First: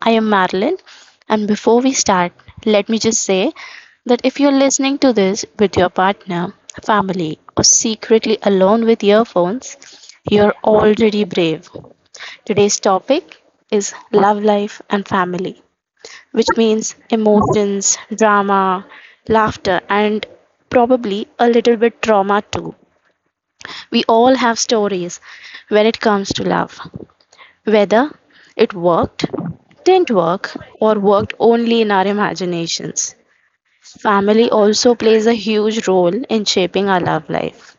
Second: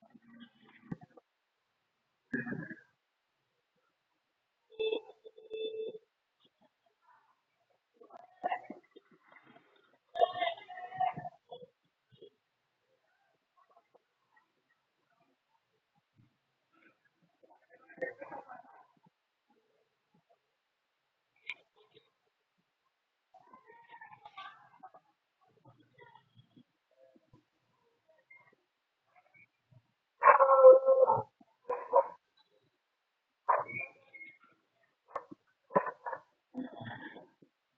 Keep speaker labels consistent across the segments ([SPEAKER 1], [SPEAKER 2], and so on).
[SPEAKER 1] I am Marilyn, and before we start, let me just say that if you're listening to this with your partner, family, or secretly alone with earphones, you're already brave. Today's topic is love life and family, which means emotions, drama, laughter, and probably a little bit trauma too. We all have stories when it comes to love. Whether it worked, didn't work, or worked only in our imaginations, family also plays a huge role in shaping our love life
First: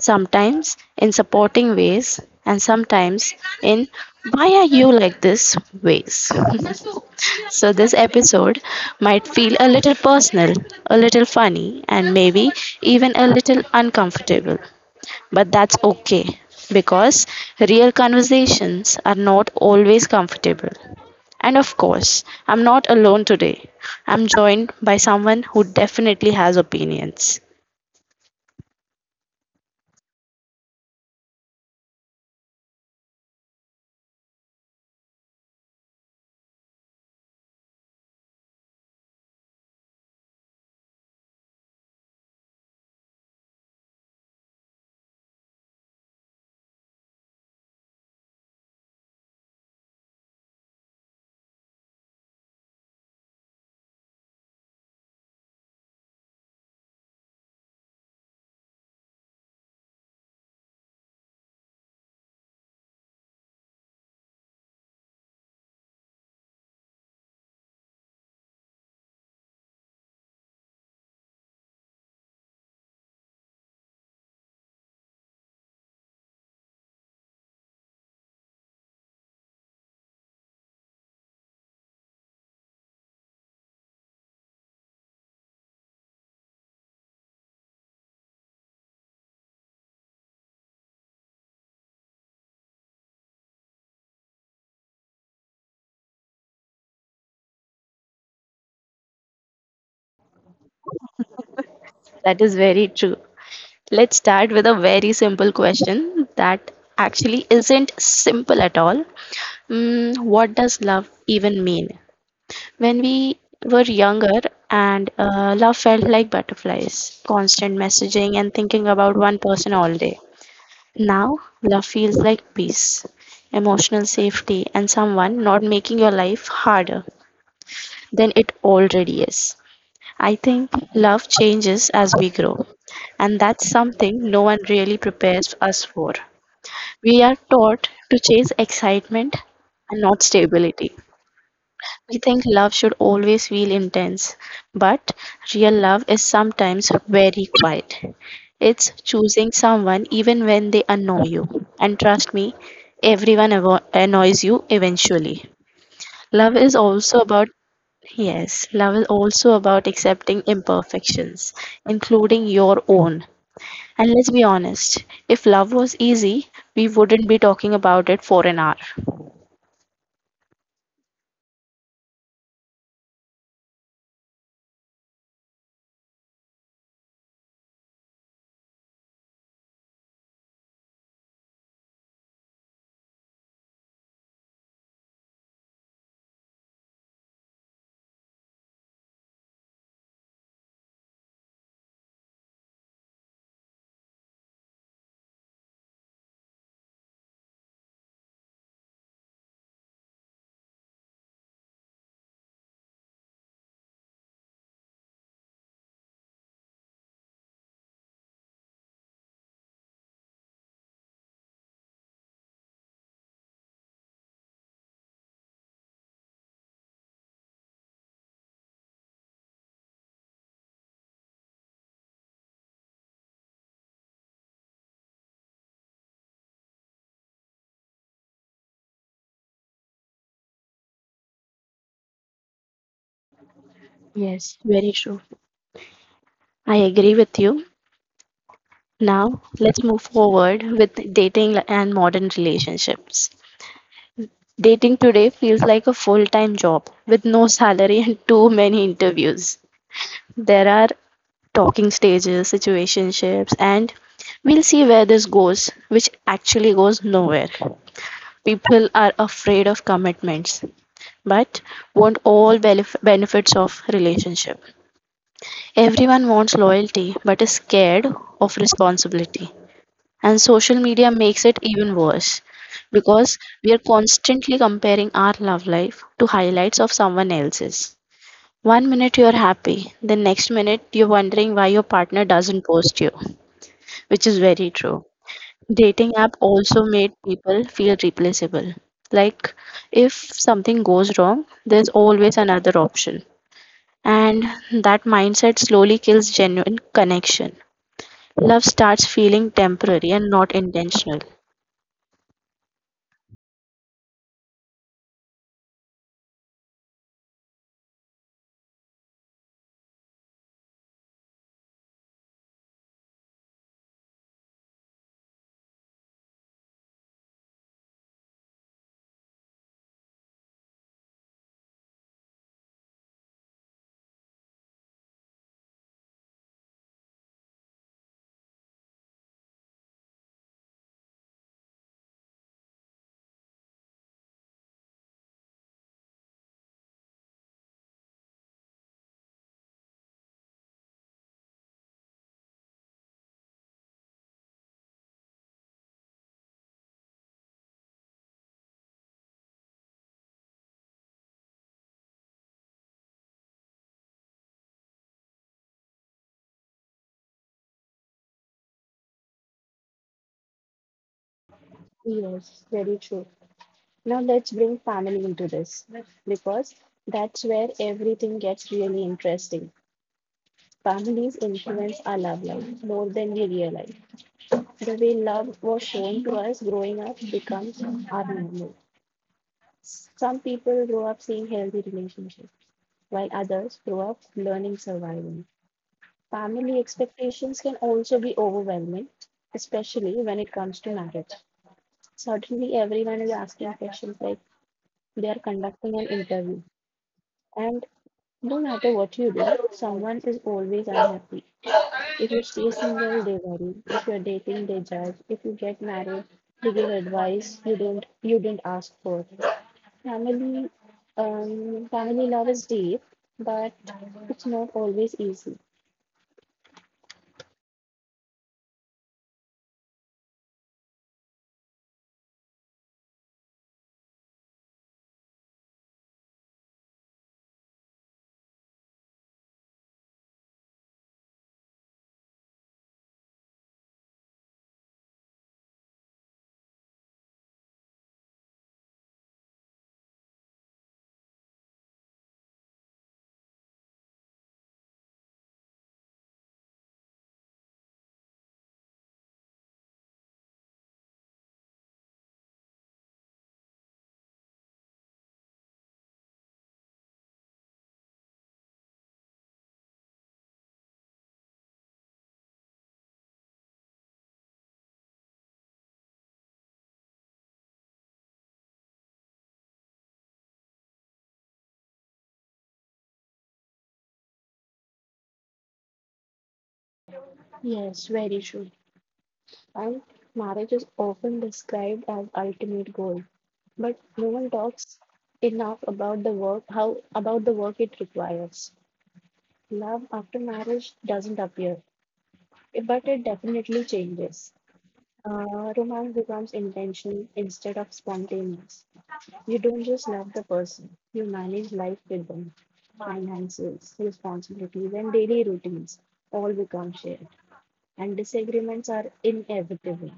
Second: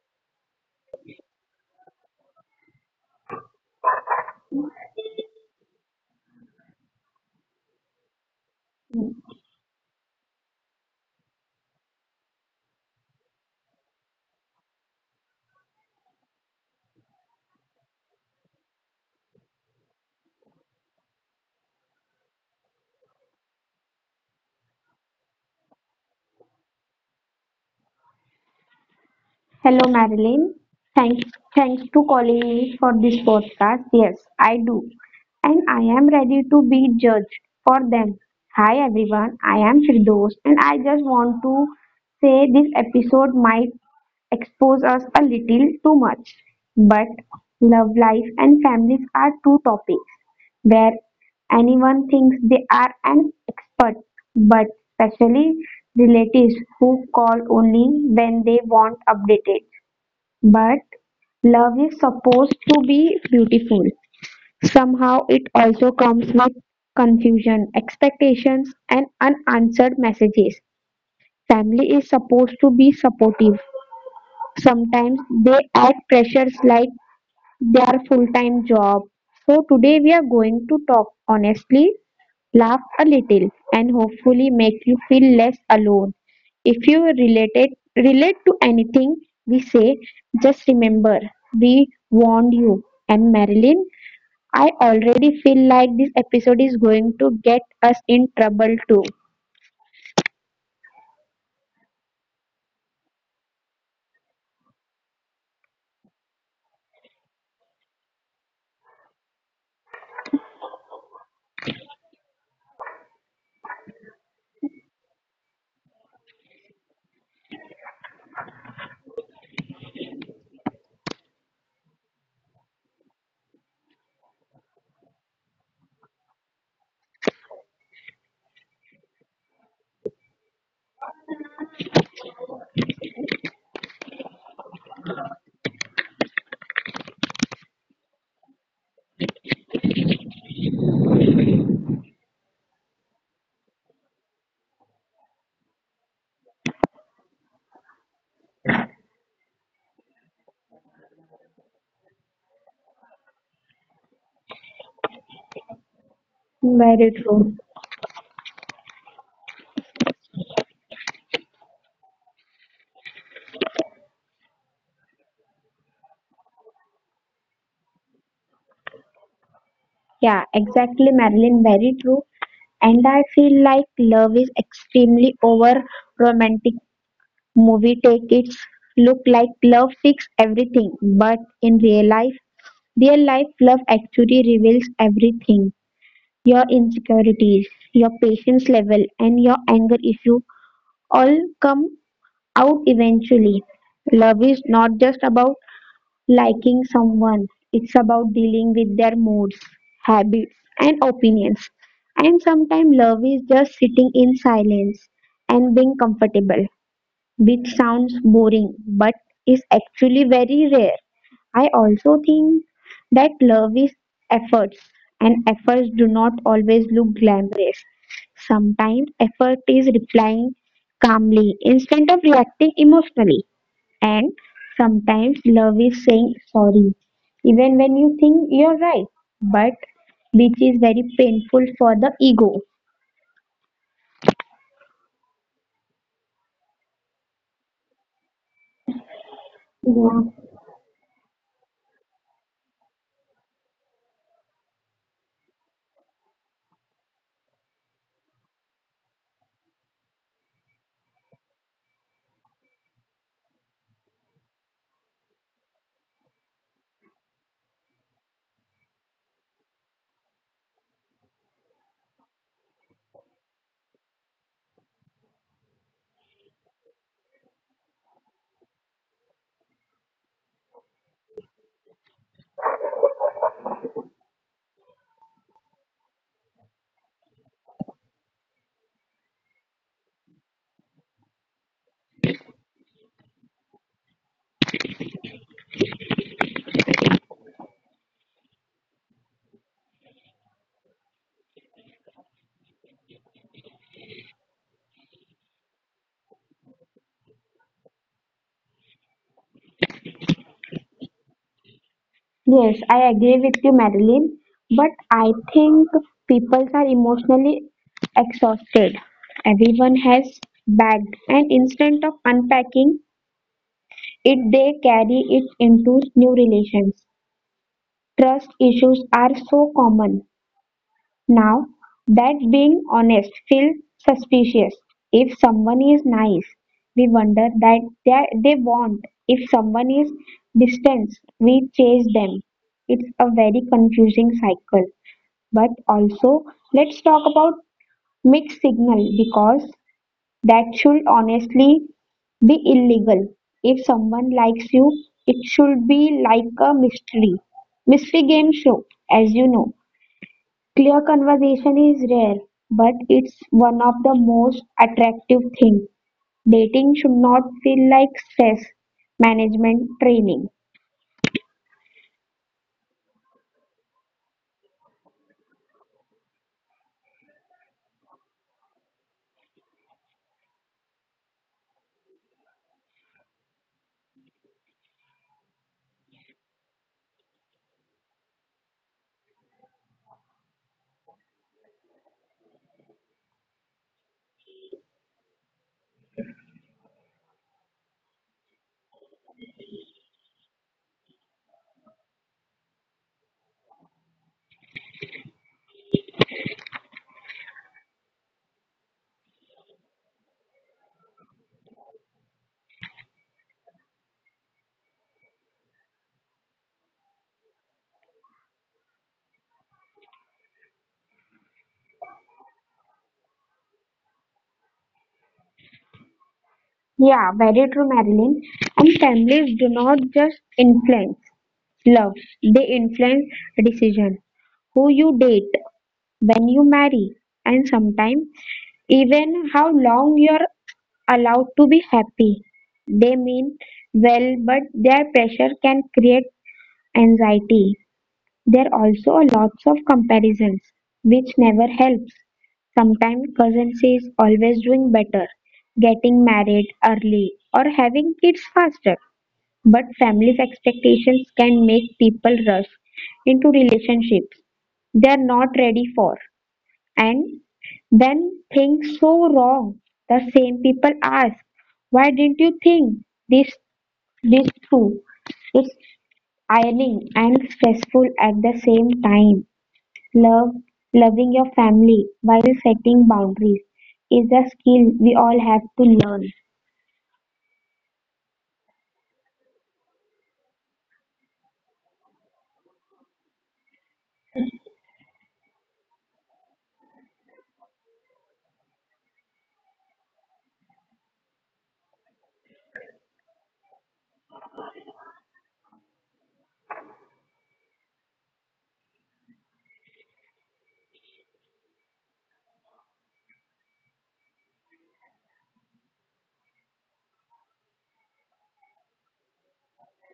[SPEAKER 1] sometimes in supporting ways, and sometimes in why are you like this ways. So, this episode might feel a little personal, a little funny, and maybe even a little uncomfortable. But that's okay because real conversations are not always comfortable. And of course, I'm not alone today. I'm joined by someone who definitely has opinions.
[SPEAKER 2] Hello, Marilyn. Thanks, thanks to calling me for this podcast. Yes, I do. And I am ready to be judged for them. Hi, everyone. I am Firdaus, and I just want to say this episode might expose us a little too much. But love life and families are two topics. Where. Anyone thinks they are an expert, but especially relatives who call only when they want updated. But love is supposed to be beautiful. Somehow it also comes with confusion, expectations, and unanswered messages. Family is supposed to be supportive. Sometimes they add pressures like their full time job. So today we are going to talk honestly. Laugh a little, and hopefully make you feel less alone. If you relate to anything we say, just remember we warned you. And Marilyn, I already feel like this episode is going to get us in trouble too.
[SPEAKER 1] That is very true. Let's start with a very simple question that actually isn't simple at all. Mm, what does love even mean? When we were younger and love felt like butterflies, constant messaging and thinking about one person all day. Now, love feels like peace, emotional safety, and someone not making your life harder than it already is. I think love changes as we grow, and that's something no one really prepares us for. We are taught to chase excitement and not stability. We think love should always feel intense, but real love is sometimes very quiet. It's choosing someone even when they annoy you. And trust me, everyone annoys you eventually. Love is
[SPEAKER 2] Very
[SPEAKER 1] also about
[SPEAKER 2] true.
[SPEAKER 1] yes, love is also about accepting imperfections, including your own. And let's be honest, if love was easy, we wouldn't be talking about it for an hour.
[SPEAKER 2] Yeah, exactly, Marilyn. Very true. And I feel like love is extremely over romantic. Movie take its look like love fix everything, but in real life, their life love actually reveals everything: your insecurities, your patience level, and your anger issue all come out eventually. Love is not just about liking someone, it's about dealing with their moods, habits, and opinions. And sometimes love is just sitting in silence and being comfortable, which sounds boring but is actually very rare. I also think that love is efforts, and efforts do not always look glamorous. Sometimes effort is replying calmly instead of reacting emotionally, and sometimes love is saying sorry even when you think you're right, but which is very painful for the ego.
[SPEAKER 1] Yes, very true. I agree with you. Now, let's move
[SPEAKER 2] Yeah.
[SPEAKER 1] forward with dating and modern relationships. Dating today feels like a full time job with no salary and too many interviews. There are talking stages, situationships, and we'll see where this goes, which actually goes nowhere. People are afraid of commitments, but want all benefits of relationship. Everyone wants loyalty, but is scared of responsibility. And social media makes it even worse because we are constantly comparing our love life to highlights of someone else's. One minute you're happy, the next minute you're wondering why your partner doesn't post you, which is very true. Dating app also made people feel replaceable. Like if something goes wrong, there's always another option. And that mindset slowly kills genuine connection. Love starts feeling temporary and not intentional.
[SPEAKER 2] Yes, I agree with you, Marilyn, but I think people are emotionally exhausted. Everyone has bagged, and instead of unpacking it, they carry it into new relations. Trust issues are so common now, that being honest feels suspicious. If someone is nice, we wonder that they want. If someone is distant, we chase them. It's a very confusing cycle. But also, let's talk about mixed signal, because that should honestly be illegal. If someone likes you, it should be like a mystery. Mystery game show, as you know. Clear conversation is rare, but it's one of the most attractive things. Dating should not feel like stress management training.
[SPEAKER 1] Yes, very true. Now let's bring family into this because that's where everything gets really interesting. Families influence our love life more than we realize. The way love was shown to us growing up becomes our normal. Some people grow up seeing healthy relationships, while others grow up learning surviving. Family expectations can also be overwhelming, especially when it comes to marriage. Certainly, everyone is asking questions like they are conducting an interview, and no matter what you do, someone is always unhappy. If you stay single, they worry. If you're dating, they judge. If you get married, they give advice you didn't ask for. Family, Family love is deep, but it's not always easy.
[SPEAKER 2] Yeah, very true, Marilyn. And families do not just influence love, they influence decision. Who you date, when you marry, and sometimes even how long you're allowed to be happy. They mean well, but their pressure can create anxiety. There are also lots of comparisons, which never helps. Sometimes cousin says always doing better, getting married early or having kids faster. But family's expectations can make people rush into relationships they are not ready for. And then things so wrong, the same people ask, why didn't you think this this through? It's ironing and stressful at the same time. Love, loving your family while setting boundaries is a skill we all have to learn.
[SPEAKER 1] Yes, very true. And marriage is often described as ultimate goal, but no one talks enough about the work how about the work it requires. Love after marriage doesn't appear, but it definitely changes. Romance becomes intentional instead of spontaneous. You don't just love the person, you manage life with them. Finances, responsibilities, and daily routines all become shared, and disagreements are inevitable.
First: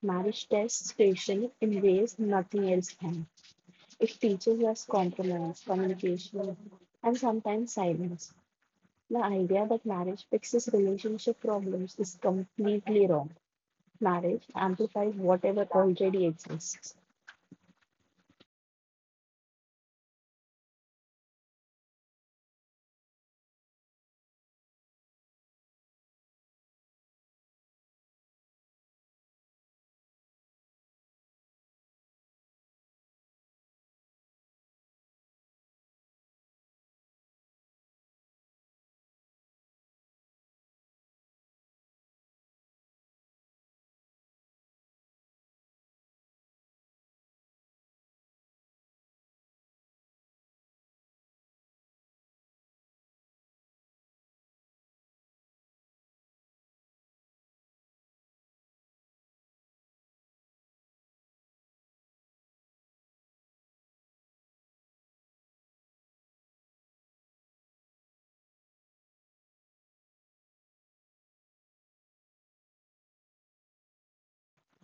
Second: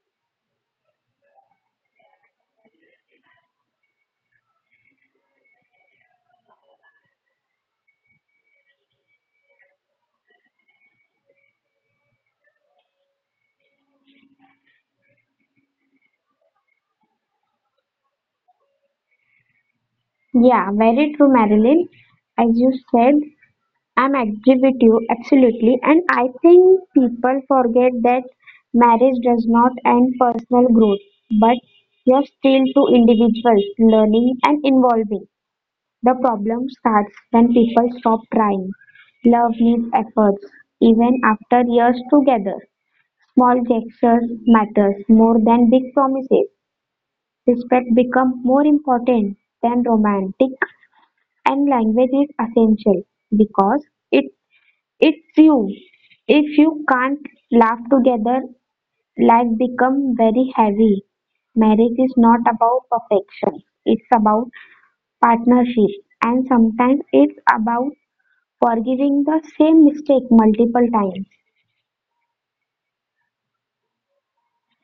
[SPEAKER 1] Marriage tests patience in ways nothing else can. It teaches us compromise, communication, and sometimes silence. The idea that marriage fixes relationship problems is completely wrong. Marriage amplifies whatever already exists.
[SPEAKER 2] Yeah, very true, Marilyn. As you said, I'm agree with you absolutely, and I think people forget that marriage does not end personal growth, but you're still two individuals learning and evolving. The problem starts when people stop trying. Love needs efforts, even after years together. Small gestures matter more than big promises. Respect becomes more important than romantic, and language is essential because it it's you. If you can't laugh together, life becomes very heavy. Marriage is not about perfection. It's about partnership, and sometimes it's about forgiving the same mistake multiple times.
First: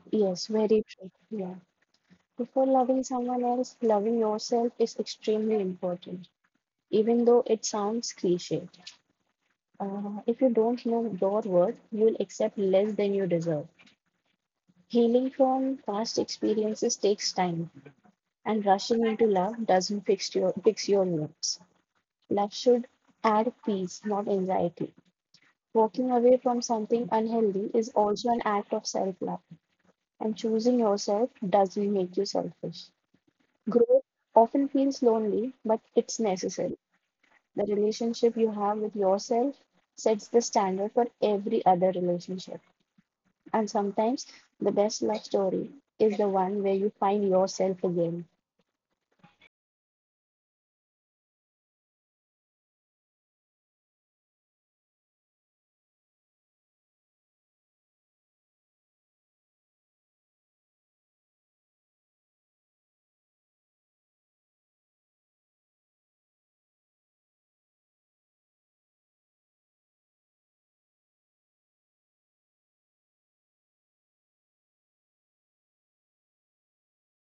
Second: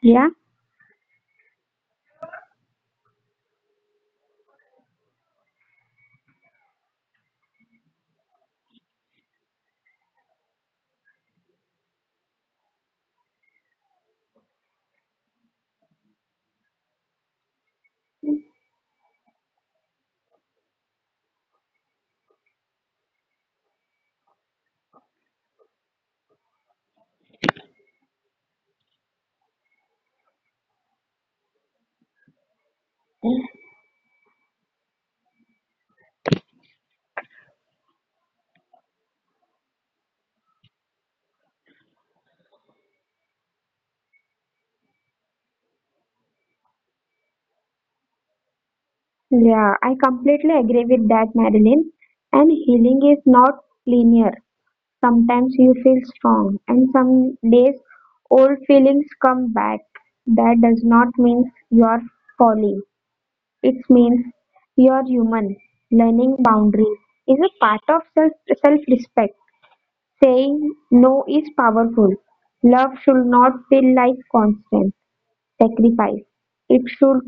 [SPEAKER 2] Yeah.
[SPEAKER 1] Yes, very true. Yeah. Before loving someone else, loving yourself is extremely important, even though it sounds cliche. If you don't know your worth, you will accept less than you deserve. Healing from past experiences takes time, and rushing into love doesn't fix your wounds. Love should add peace, not anxiety. Walking away from something unhealthy is also an act of self love, and choosing yourself doesn't make you selfish. Growth often feels lonely, but it's necessary. The relationship you have with yourself sets the standard for every other relationship. And sometimes the best love story is the one where you find yourself again.
[SPEAKER 2] Yeah, I completely agree with that, Marilyn. And healing is not linear. Sometimes you feel strong, and some days old feelings come back. That does not mean you are falling. It means you are human. Learning boundaries is a part of self respect. Saying no is powerful. Love should not feel like constant sacrifice. It should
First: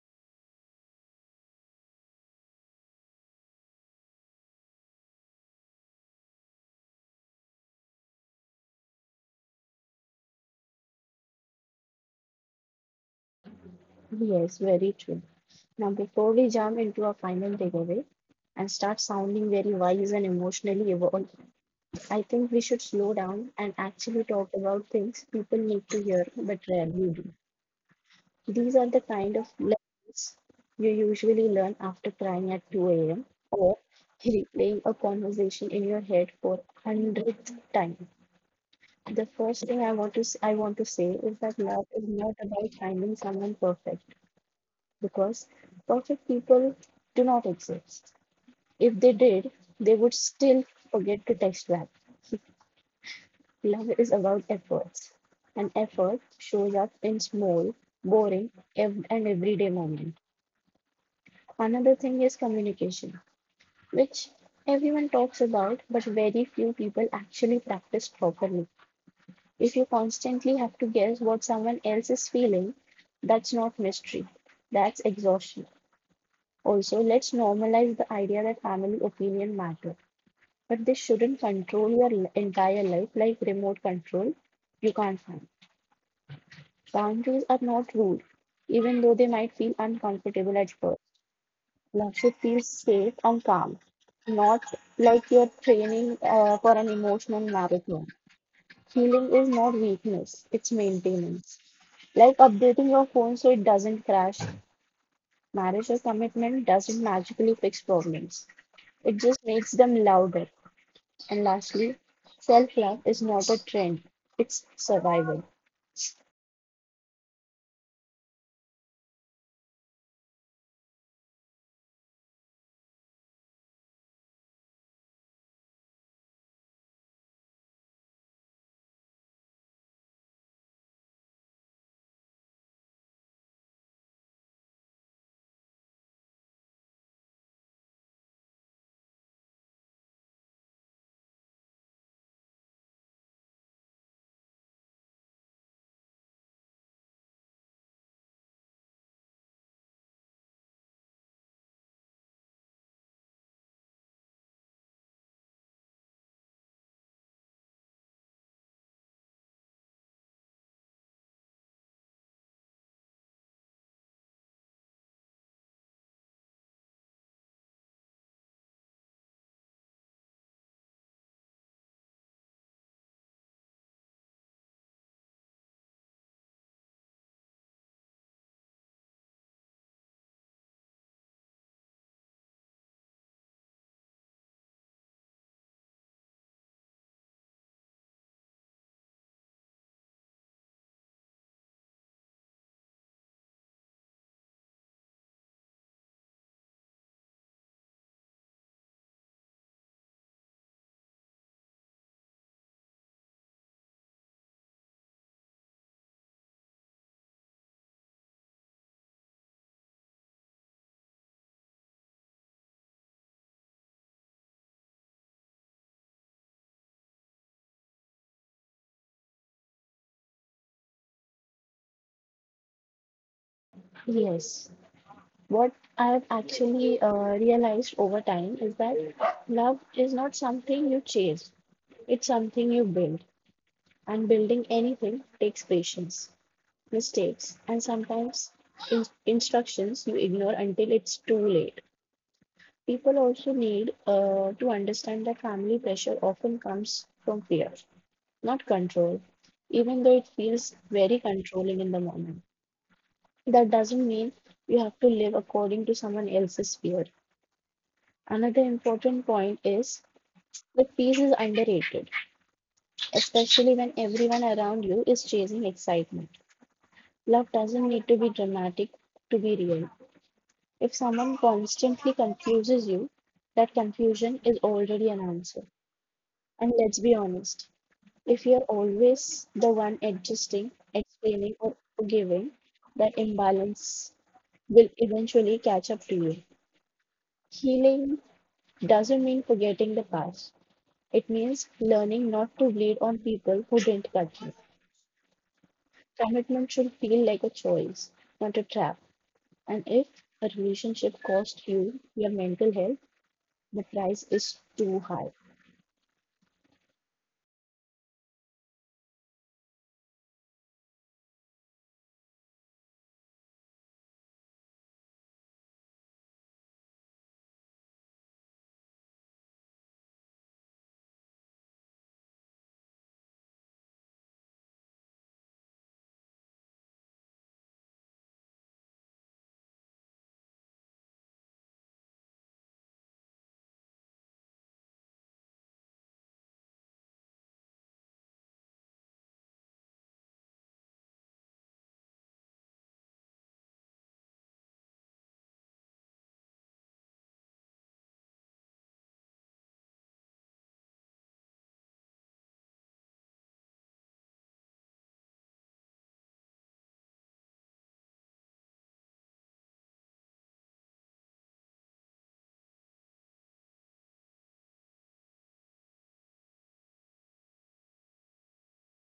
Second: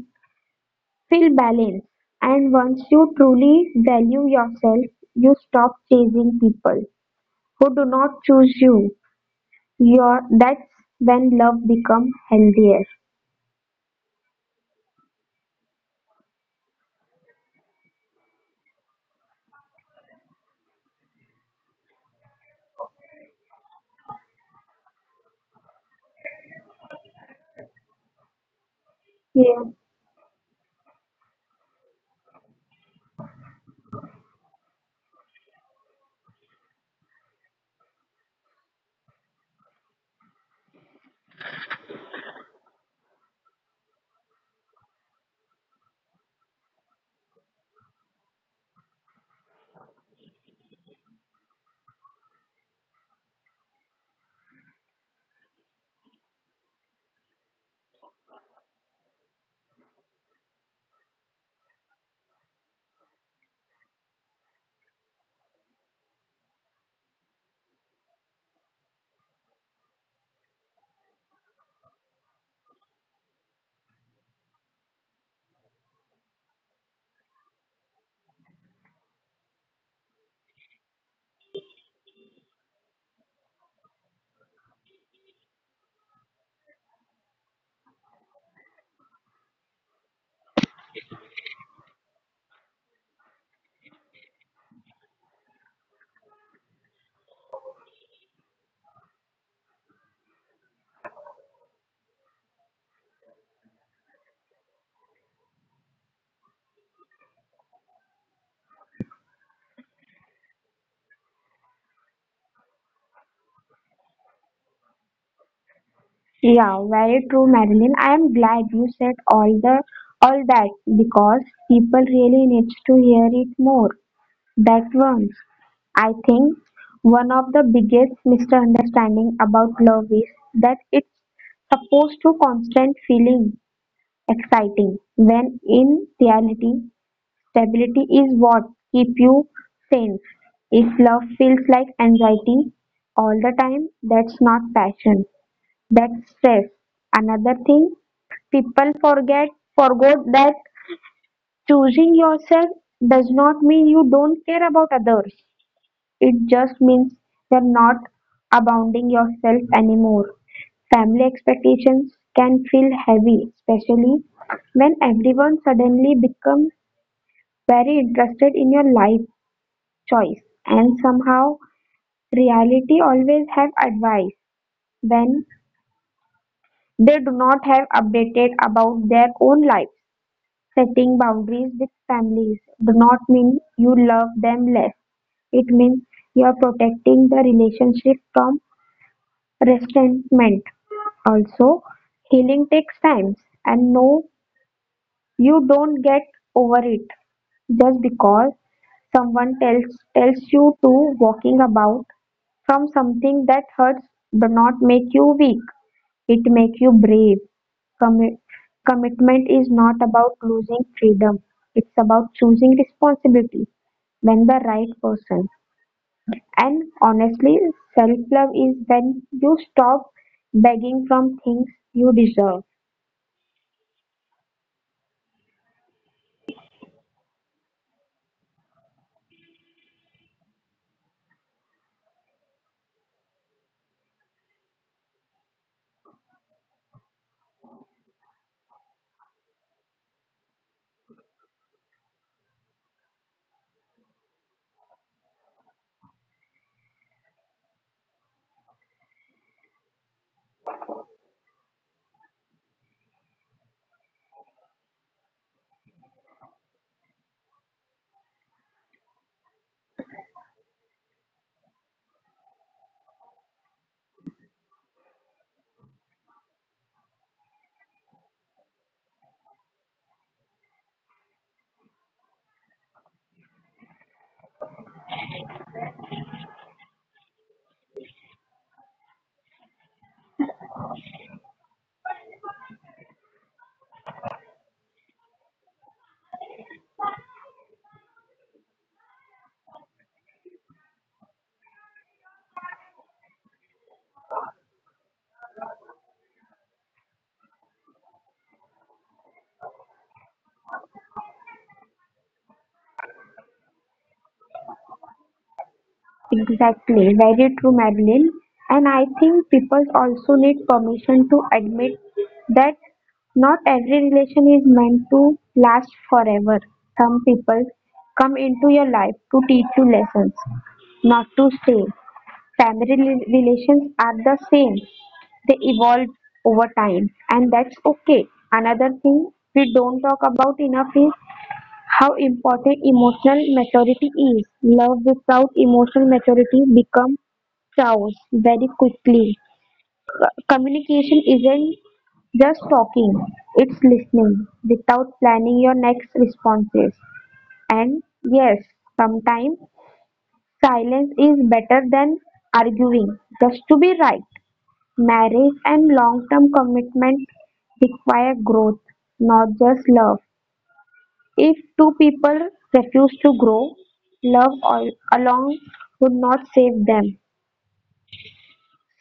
[SPEAKER 2] Phil Balin, and once you truly value yourself, you stop chasing people who do not choose you. Your that's when love becomes healthier.
[SPEAKER 1] Yes, very true. Now, before we jump into our final takeaway and start sounding very wise and emotionally evolved, I think we should slow down and actually talk about things people need to hear but rarely do. These are the kind of
[SPEAKER 2] Yeah.
[SPEAKER 1] lessons you usually learn after crying at 2 a.m. or replaying a conversation in your head for hundredth time. The first thing I want to say is that love is not about finding someone perfect because perfect people do not exist. If they did, they would still forget to text back. Love is about efforts, and effort shows up in small, boring, and everyday moments. Another thing is communication, which everyone talks about, but very few people actually practice properly. If you constantly have to guess what someone else is feeling, that's not mystery, that's exhaustion. Also, let's normalize the idea that family opinion matter, but they shouldn't control your entire life like remote control you can't find. Boundaries are not rude, even though they might feel uncomfortable at first. Love, you feel safe and calm, not like you're training for an emotional marathon. Healing is not weakness, it's maintenance. Like updating your phone so it doesn't crash. Marriage or commitment doesn't magically fix problems, it just makes them louder. And lastly, self love is not a trend, it's survival.
[SPEAKER 2] Yeah, very true, Marilyn. I am glad you said all that because people really needs to hear it more. That once. I think one of the biggest misunderstanding about love is that it's supposed to constant feeling exciting, when in reality, stability is what keeps you sane. If love feels like anxiety all the time, that's not passion, that's stress. Another thing, people forget, forgot that choosing yourself does not mean you don't care about others. It just means you're not abounding yourself anymore. Family expectations can feel heavy, especially when everyone suddenly becomes very interested in your life choice, and somehow reality always have advice when they do not have updated about their own life. Setting boundaries with families do not mean you love them less. It means you are protecting the relationship from resentment. Also, healing takes time, and no, you don't get over it just because someone tells you to. Walking about from something that hurts do not make you weak, it make you brave. Commi- commitment is not about losing freedom, it's about choosing responsibility when the right person. And honestly, self-love is when you stop begging from things you deserve.
[SPEAKER 1] Yes. What I've actually realized over time is that love is not something you chase. It's something you build, and building anything takes patience, mistakes, and sometimes instructions you ignore until it's too late. People also need to understand that family pressure often comes from fear, not control, even though it feels very controlling in the moment. That doesn't mean you have to live according to someone else's fear. Another important point is that peace is underrated, especially when everyone around you is chasing excitement. Love doesn't need to be dramatic to be real. If someone constantly confuses you, that confusion is already an answer. And let's be honest, if you're always the one adjusting, explaining, or forgiving, that imbalance will eventually catch up to you. Healing doesn't mean forgetting the past, it means learning not to bleed on people who didn't cut you. Commitment should feel like a choice, not a trap. And if a relationship costs you your mental health, the price is too high.
[SPEAKER 2] Exactly, very true, Madeline. And I think people also need permission to admit that not every relation is meant to last forever. Some people come into your life to teach you lessons, not to stay. Family relations are the same. They evolve over time, and that's okay. Another thing we don't talk about enough is how important emotional maturity is. Love without emotional maturity becomes chaos very quickly. Communication isn't just talking, it's listening without planning your next responses. And yes, sometimes silence is better than arguing just to be right. Marriage and long-term commitment require growth, not just love. If two people refuse to grow, love alone would not save them.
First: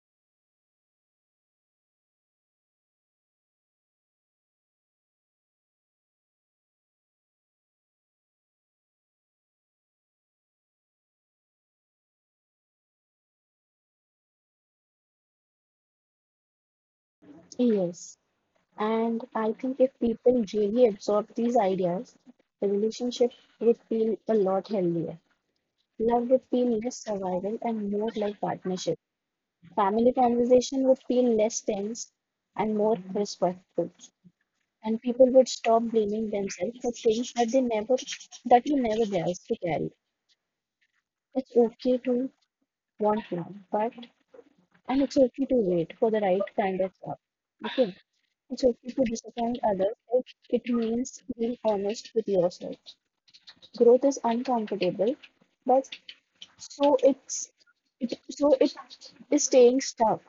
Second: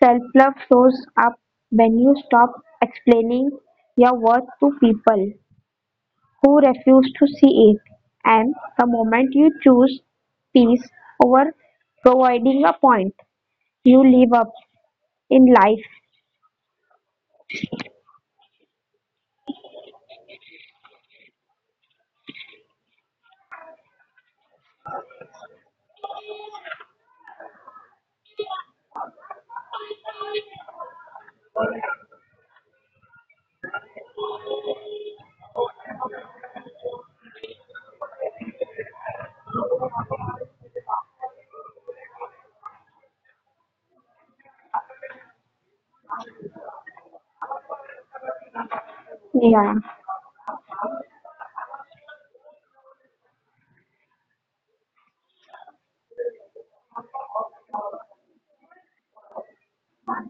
[SPEAKER 2] Self-love shows up when you stop explaining your worth to people who refuse to see it. And the moment you choose peace over providing a point, you live up in life.
[SPEAKER 1] Yes. And I think if people really absorb these ideas, the relationship would feel a lot healthier. Love would feel less survival and more like partnership. Family conversation would feel less tense and more respectful. And people would stop blaming themselves for things that they never that you never dare to carry. It's okay to want love, but And it's okay to wait for the right kind of love. Okay. It's okay to disappoint
[SPEAKER 2] Yeah.
[SPEAKER 1] others if it means being honest with yourself. Growth is uncomfortable, but so it's so it is staying stuck.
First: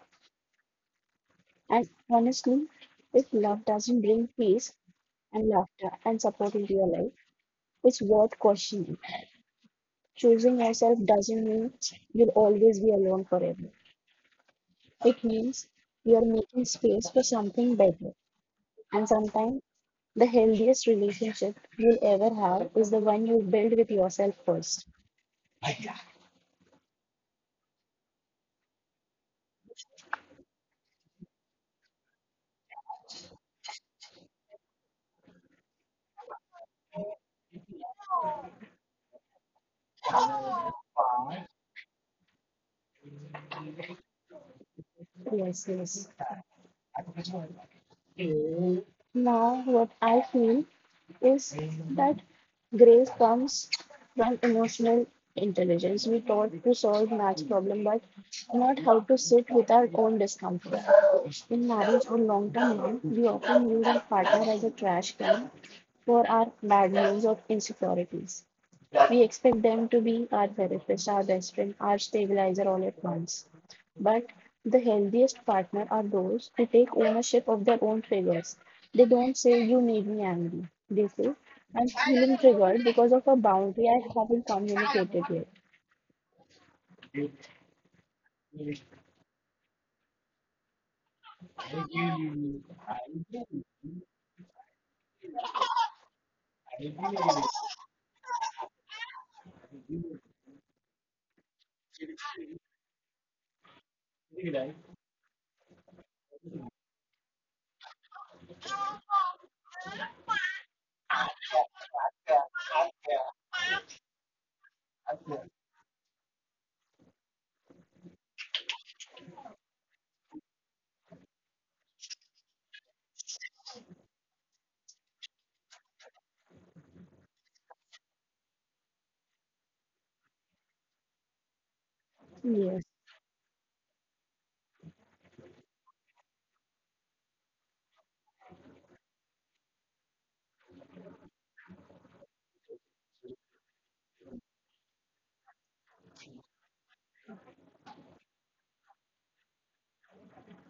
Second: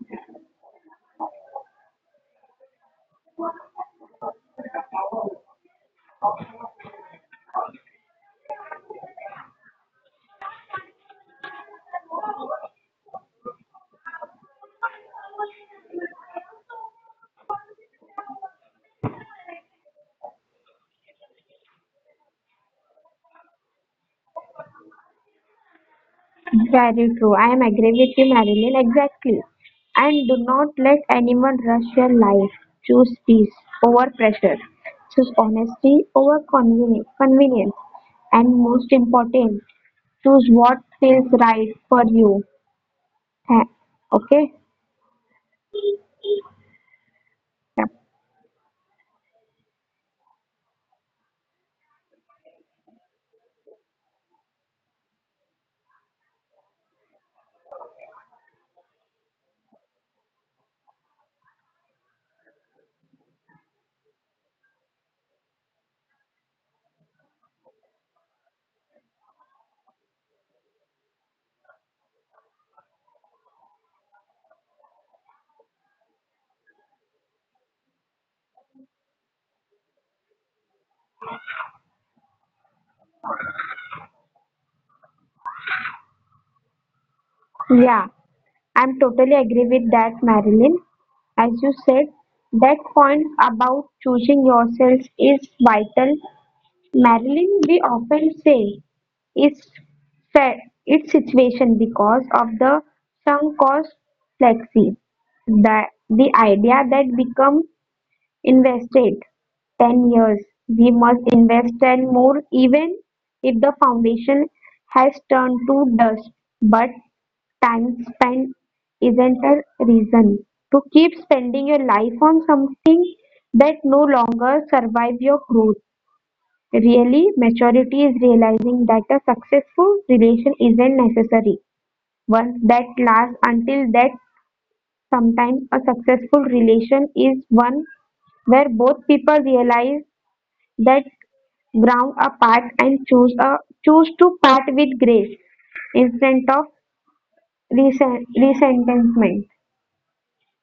[SPEAKER 1] And honestly, if love doesn't bring peace and laughter and support into your life, it's worth questioning. Choosing yourself doesn't mean you'll always be alone forever. It means you are making space for something better. And sometimes the healthiest relationship you'll ever have is the one you build with yourself first.
[SPEAKER 2] Very true. I am agree with you, Marilyn. Exactly. And do not let anyone rush your life. Choose peace over pressure. Choose honesty over convenience. And most important, choose what feels right for you. Tha- Okay?
[SPEAKER 1] Yes, yes.
[SPEAKER 2] Yeah.
[SPEAKER 1] Now, what I feel is that grace comes from emotional intelligence. We taught to solve maths problem, but not how to sit with our own discomfort. In marriage or long-term love, we often use our partner as a trash can for our bad moods or insecurities. We expect them to be our therapist, our best friend, our stabilizer all at once. But the healthiest partner are those who take ownership of their own triggers. They don't say, "You made me angry." They say, "I'm feeling triggered because of a boundary I haven't communicated yet."
[SPEAKER 2] Yeah. I'm totally agree with that, Marilyn. As you said, that point about choosing yourself is vital. Marilyn, we often say, is fed its situation because of the sunk cost fallacy, the, the idea that become invested 10 years, we must invest 10 more even if the foundation has turned to dust. But time spent isn't a reason to keep spending your life on something that no longer survives your growth. Really, maturity is realizing that a successful relation isn't necessary. One
[SPEAKER 1] Yes,
[SPEAKER 2] that lasts until that sometimes a successful relation is one where both people realize that ground apart and choose to part with grace instead of resentment.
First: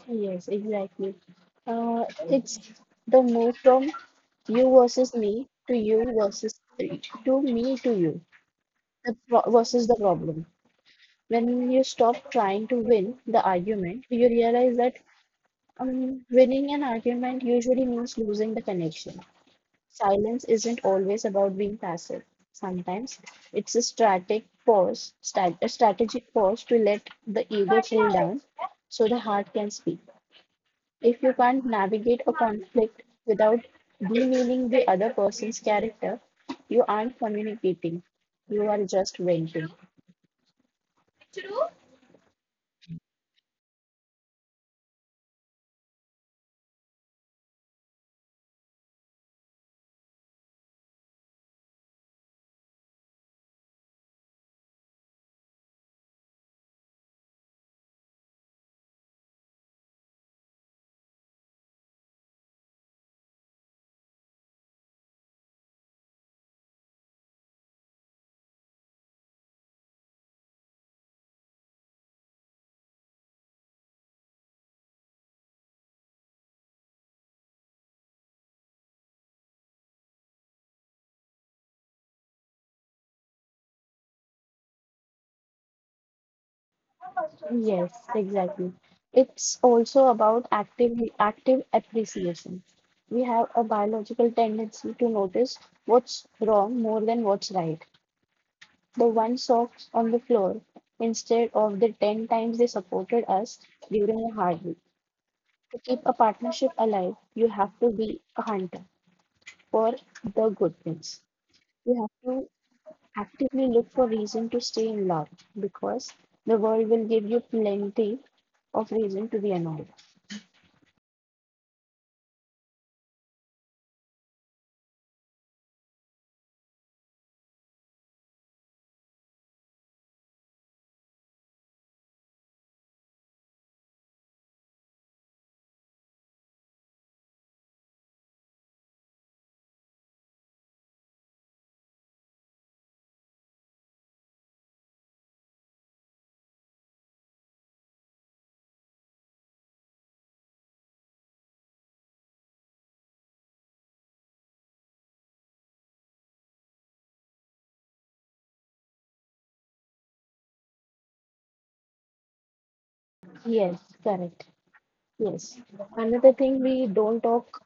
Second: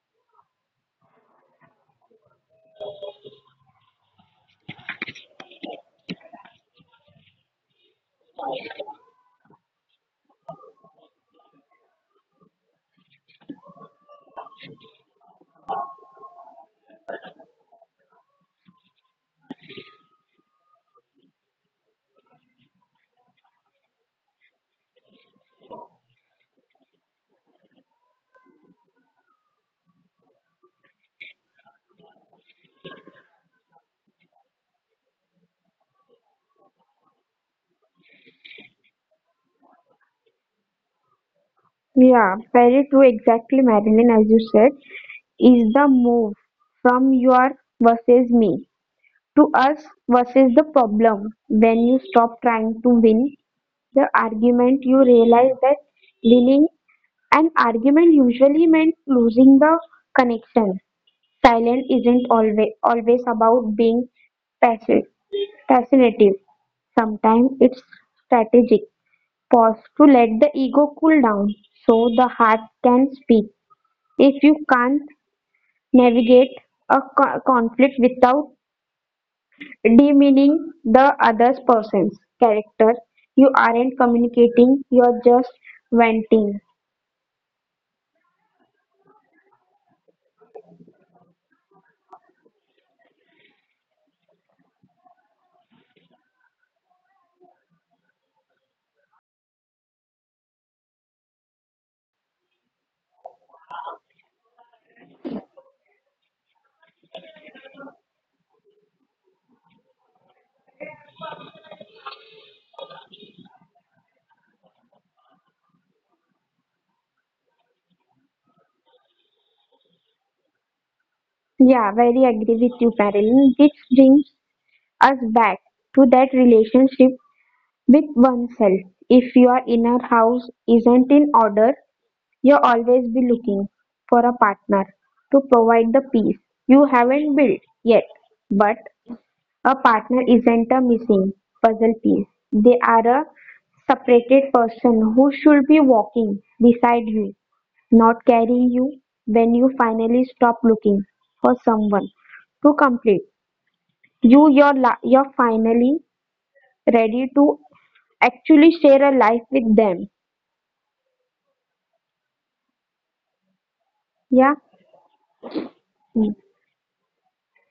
[SPEAKER 1] yes, exactly. Uh, it's the move from you versus to me to you. The pro versus the problem. When you stop trying to win the argument, you realize that winning an argument usually means losing the connection. Silence isn't always about being passive. Sometimes it's a strategic pause to let the ego cool down so the heart can speak. If you can't navigate a conflict without demeaning the other person's character, you aren't communicating, you are just venting.
[SPEAKER 2] Yeah, very true. Exactly, Marilyn, as you said, is the move from your versus me. To us, what is the problem? When you stop trying to win the argument, you realize that winning an argument usually meant losing the connection. Silence isn't always about being passive, fascinative. Sometimes it's strategic. Pause to let the ego cool down so the heart can speak. If you can't navigate a conflict without demeaning the other person's character. You aren't communicating, you're just venting.
[SPEAKER 1] Yes, exactly. It's also about active appreciation. We have a biological tendency to notice what's wrong more than what's right. The one socks on the floor instead of the 10 times they supported us during a hard week. To keep a partnership alive, you have to be a hunter for the good things. You have to actively look for reason to stay in love because the world will give you plenty of reason to be annoyed.
[SPEAKER 2] Yeah, very agree with you, Marilyn. This brings us back to that relationship with oneself. If your inner house isn't in order, you'll always be looking for a partner to provide the peace you haven't built yet. But a partner isn't a missing puzzle piece, they are a separated person who should be walking beside you, not carrying you. When you finally stop looking for someone to complete you, you're finally ready to actually share a life with them.
[SPEAKER 1] Yes, correct.
[SPEAKER 2] Yeah.
[SPEAKER 1] Yes. Another thing we don't talk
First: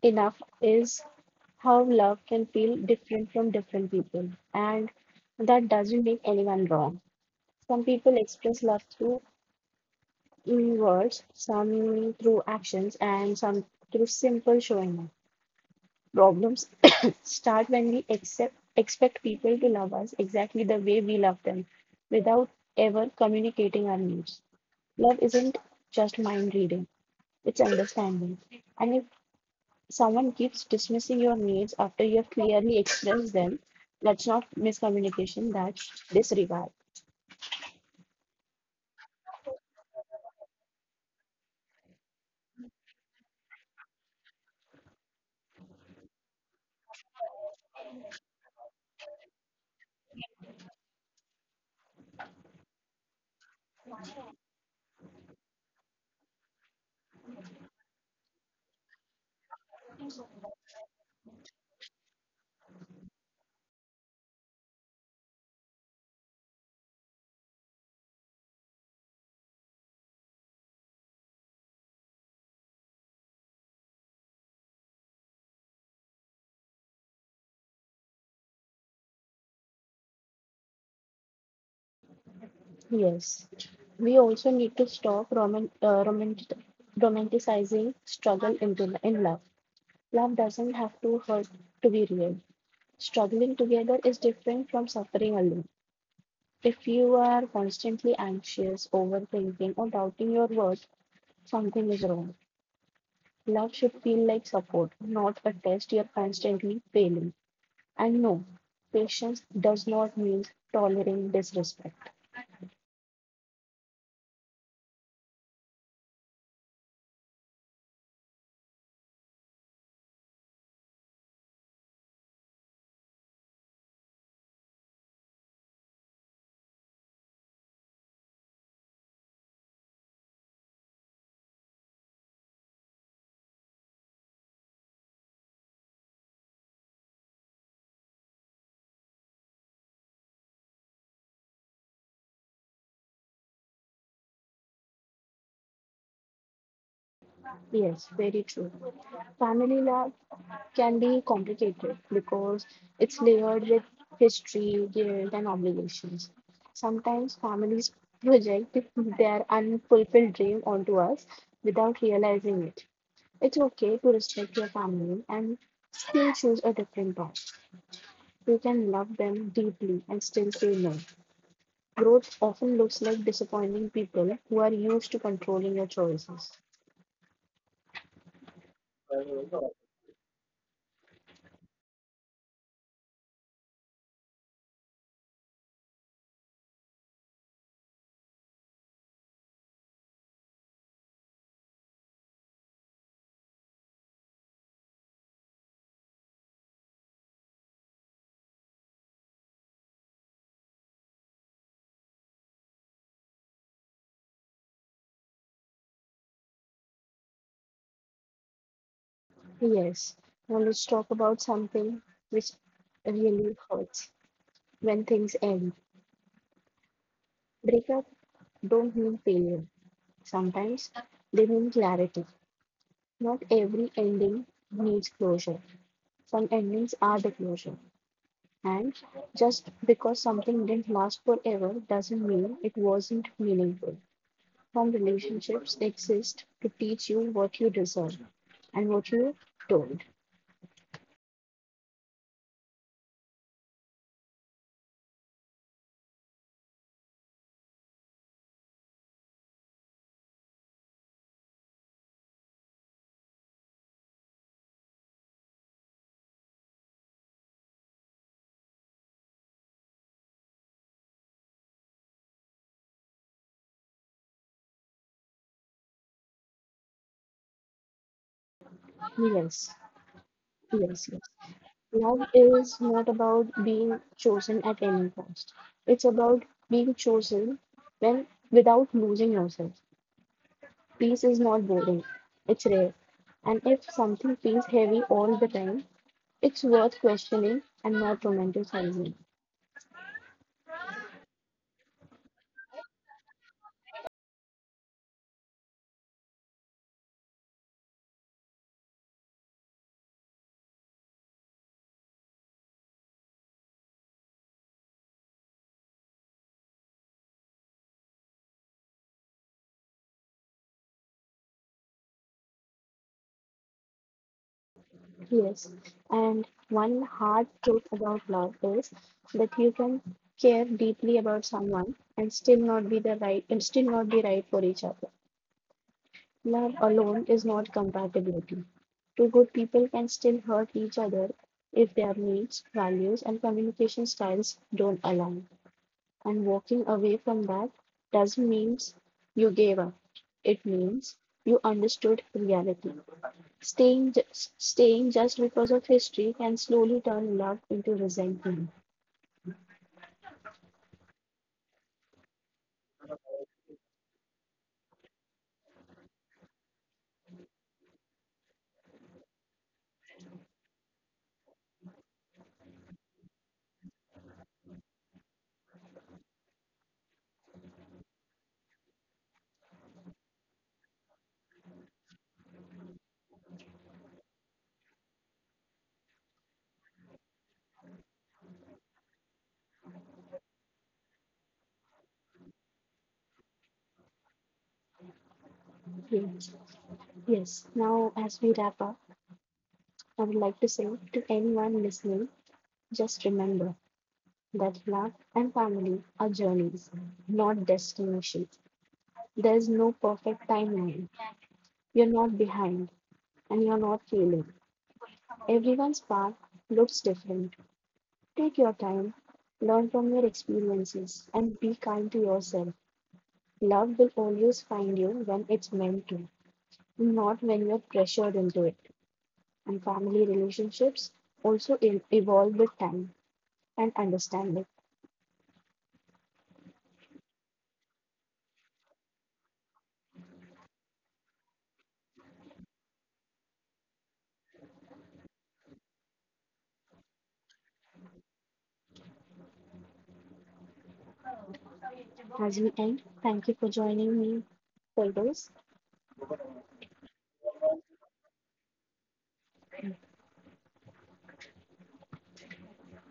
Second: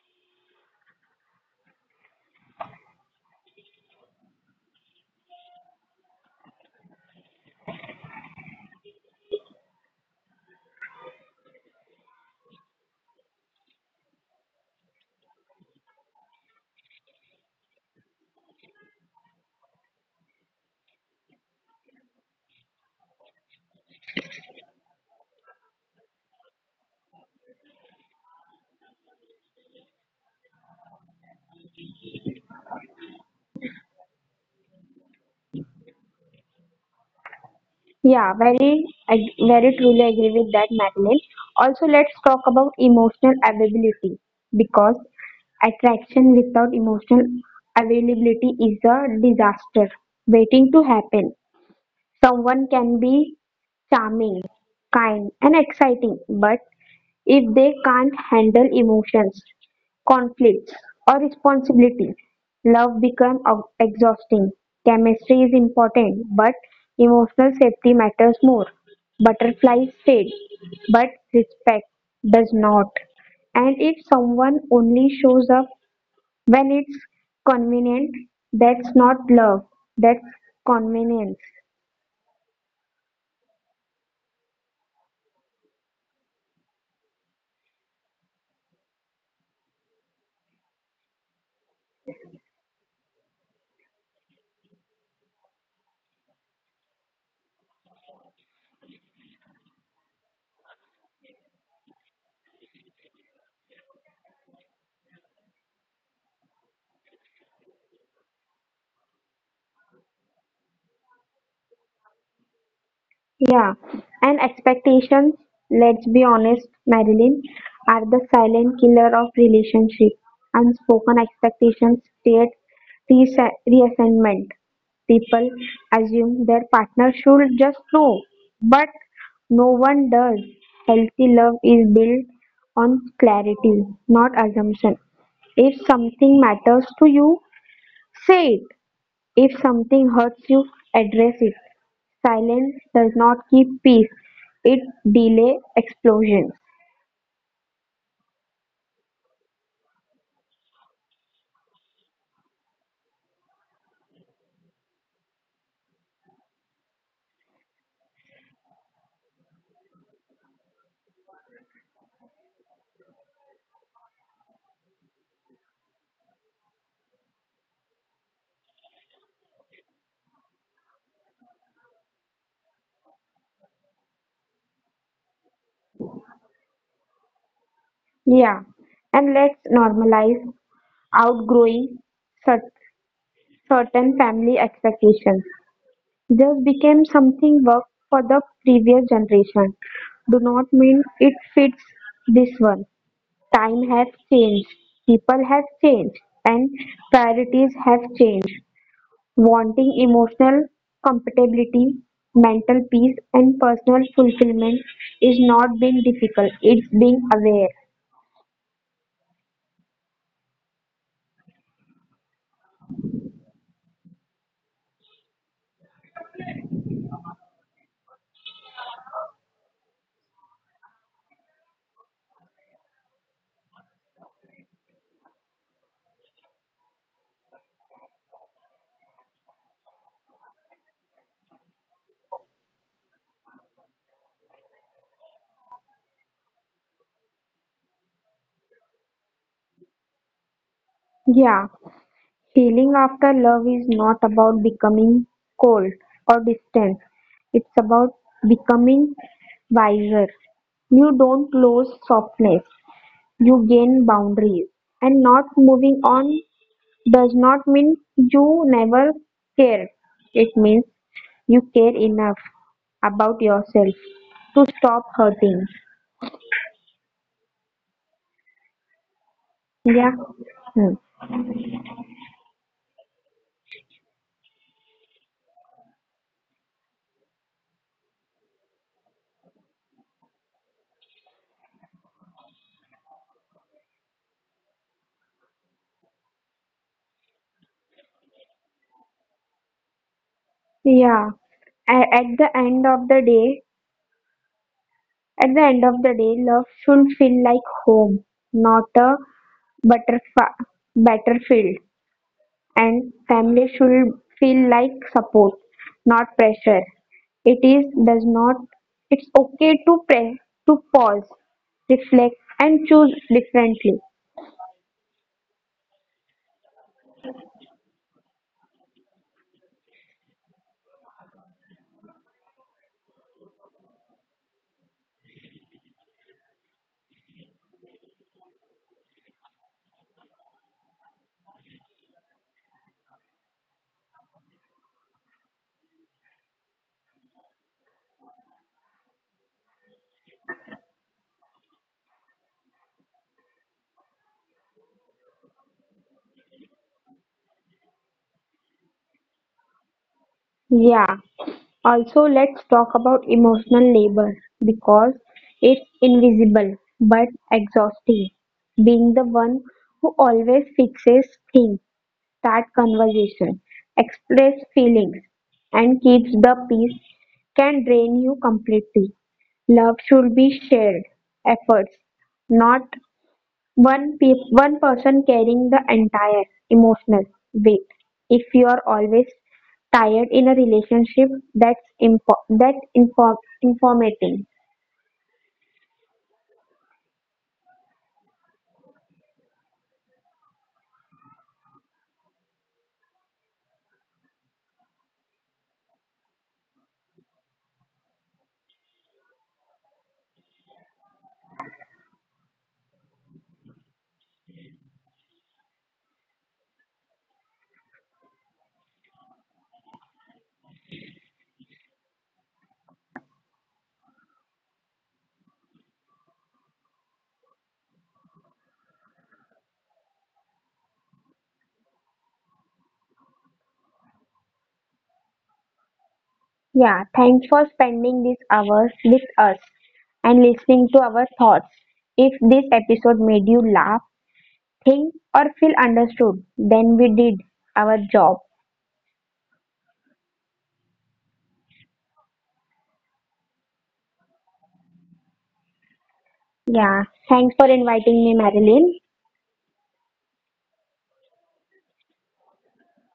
[SPEAKER 1] enough is how love can feel different from different people, and that doesn't make anyone wrong. Some people express love through words, some through actions, and some through simple showing up. Problems start when we accept, expect people to love us exactly the way we love them without ever communicating our needs. Love isn't just mind reading. It's understanding. And if someone keeps dismissing your needs after you have clearly expressed them, that's not miscommunication, that's disregard.
[SPEAKER 2] Yeah, very truly agree with that, Madeline. Also, let's talk about emotional availability, because attraction without emotional availability is a disaster waiting to happen. Someone can be charming, kind, and exciting, but if they can't handle emotions, conflicts, or responsibility. Love becomes exhausting. Chemistry is important, but emotional safety matters more. Butterflies fade, but respect does not. And if someone only shows up when it's convenient, that's not love, that's convenience.
[SPEAKER 1] Yes. We also need to stop romanticizing struggle into, in love. Love doesn't have to hurt to be real. Struggling together is different from suffering alone. If you are constantly anxious, overthinking, or doubting your worth, something is wrong. Love should feel like support, not a test you're constantly failing. And no, patience does not mean tolerating disrespect.
[SPEAKER 2] Yeah, and expectations, let's be honest, Marilyn, are the silent killer of relationships. Unspoken expectations create resentment. People assume their partner should just know, but no one does. Healthy love is built on clarity, not assumption. If something matters to you, say it. If something hurts you, address it. Silence does not keep peace, it delay explosions.
[SPEAKER 1] Yes, very true. Family love can be complicated because it's layered with history, guilt, and obligations. Sometimes families project their unfulfilled dream onto us without realizing it. It's okay to respect your family and still choose a different path. We can love them deeply and still say no. Growth often looks like disappointing people who are used to controlling your choices.
[SPEAKER 2] Yeah, and let's normalize outgrowing cer- certain family expectations. Just became something work for the previous generation. Do not mean it fits this one. Time has changed, people have changed, and priorities have changed. Wanting emotional compatibility, mental peace, and personal fulfillment is not being difficult, it's being aware.
[SPEAKER 1] Yes, now let's talk about something which really hurts when things end. Breakup don't mean failure. Sometimes they mean clarity. Not every ending needs closure. Some endings are the closure. And just because something didn't last forever doesn't mean it wasn't meaningful. From relationships exist to teach you what you deserve and what you don't.
[SPEAKER 2] Yeah, healing after love is not about becoming cold or distant, it's about becoming wiser. You don't lose softness, you gain boundaries. And not moving on does not mean you never care. It means you care enough about yourself to stop hurting.
[SPEAKER 1] Yes,
[SPEAKER 2] Yeah. Hmm.
[SPEAKER 1] yes, yes. Love is not about being chosen at any cost. It's about being chosen when without losing yourself. Peace is not boring. It's rare. And if something feels heavy all the time, it's worth questioning and not romanticizing.
[SPEAKER 2] Yeah. At the end of the day, at the end of the day, love should feel like home, not a butterf- battlefield. And family should feel like support, not pressure. It is does not. It's okay to pray, to pause, reflect, and choose differently.
[SPEAKER 1] Yes, and one hard truth about love is that you can care deeply about someone and still not be right for each other. Love alone is not compatibility. Two good people can still hurt each other if their needs, values, and communication styles don't align. And walking away from that doesn't mean you gave up. It means you understood reality. Staying, ju- Staying just because of history can slowly turn love into resentment.
[SPEAKER 2] Yeah. Also, let's talk about emotional labor, because it's invisible but exhausting. Being the one who always fixes things, start conversation, express feelings, and keeps the peace can drain you completely. Love should be shared efforts, not one person carrying the entire emotional weight. If you are always tired in a relationship, that's inform informating.
[SPEAKER 1] Yes. Yes. Now, as we wrap up, I would like to say to anyone listening, just remember that love and family are journeys, not destinations. There's no perfect timeline. You're not behind and you're not failing. Everyone's path looks different. Take your time, learn from your experiences, and be kind to yourself. Love will always find you when it's meant to, not when you're pressured into it. And family relationships also evolve with time and understanding.
[SPEAKER 2] Yeah, thanks for spending these hours with us and listening to our thoughts. If this episode made you laugh, think, or feel understood, then we did our job.
[SPEAKER 1] As we end, thank you for joining me for this.
[SPEAKER 2] Yeah, thanks for inviting me, Marilyn.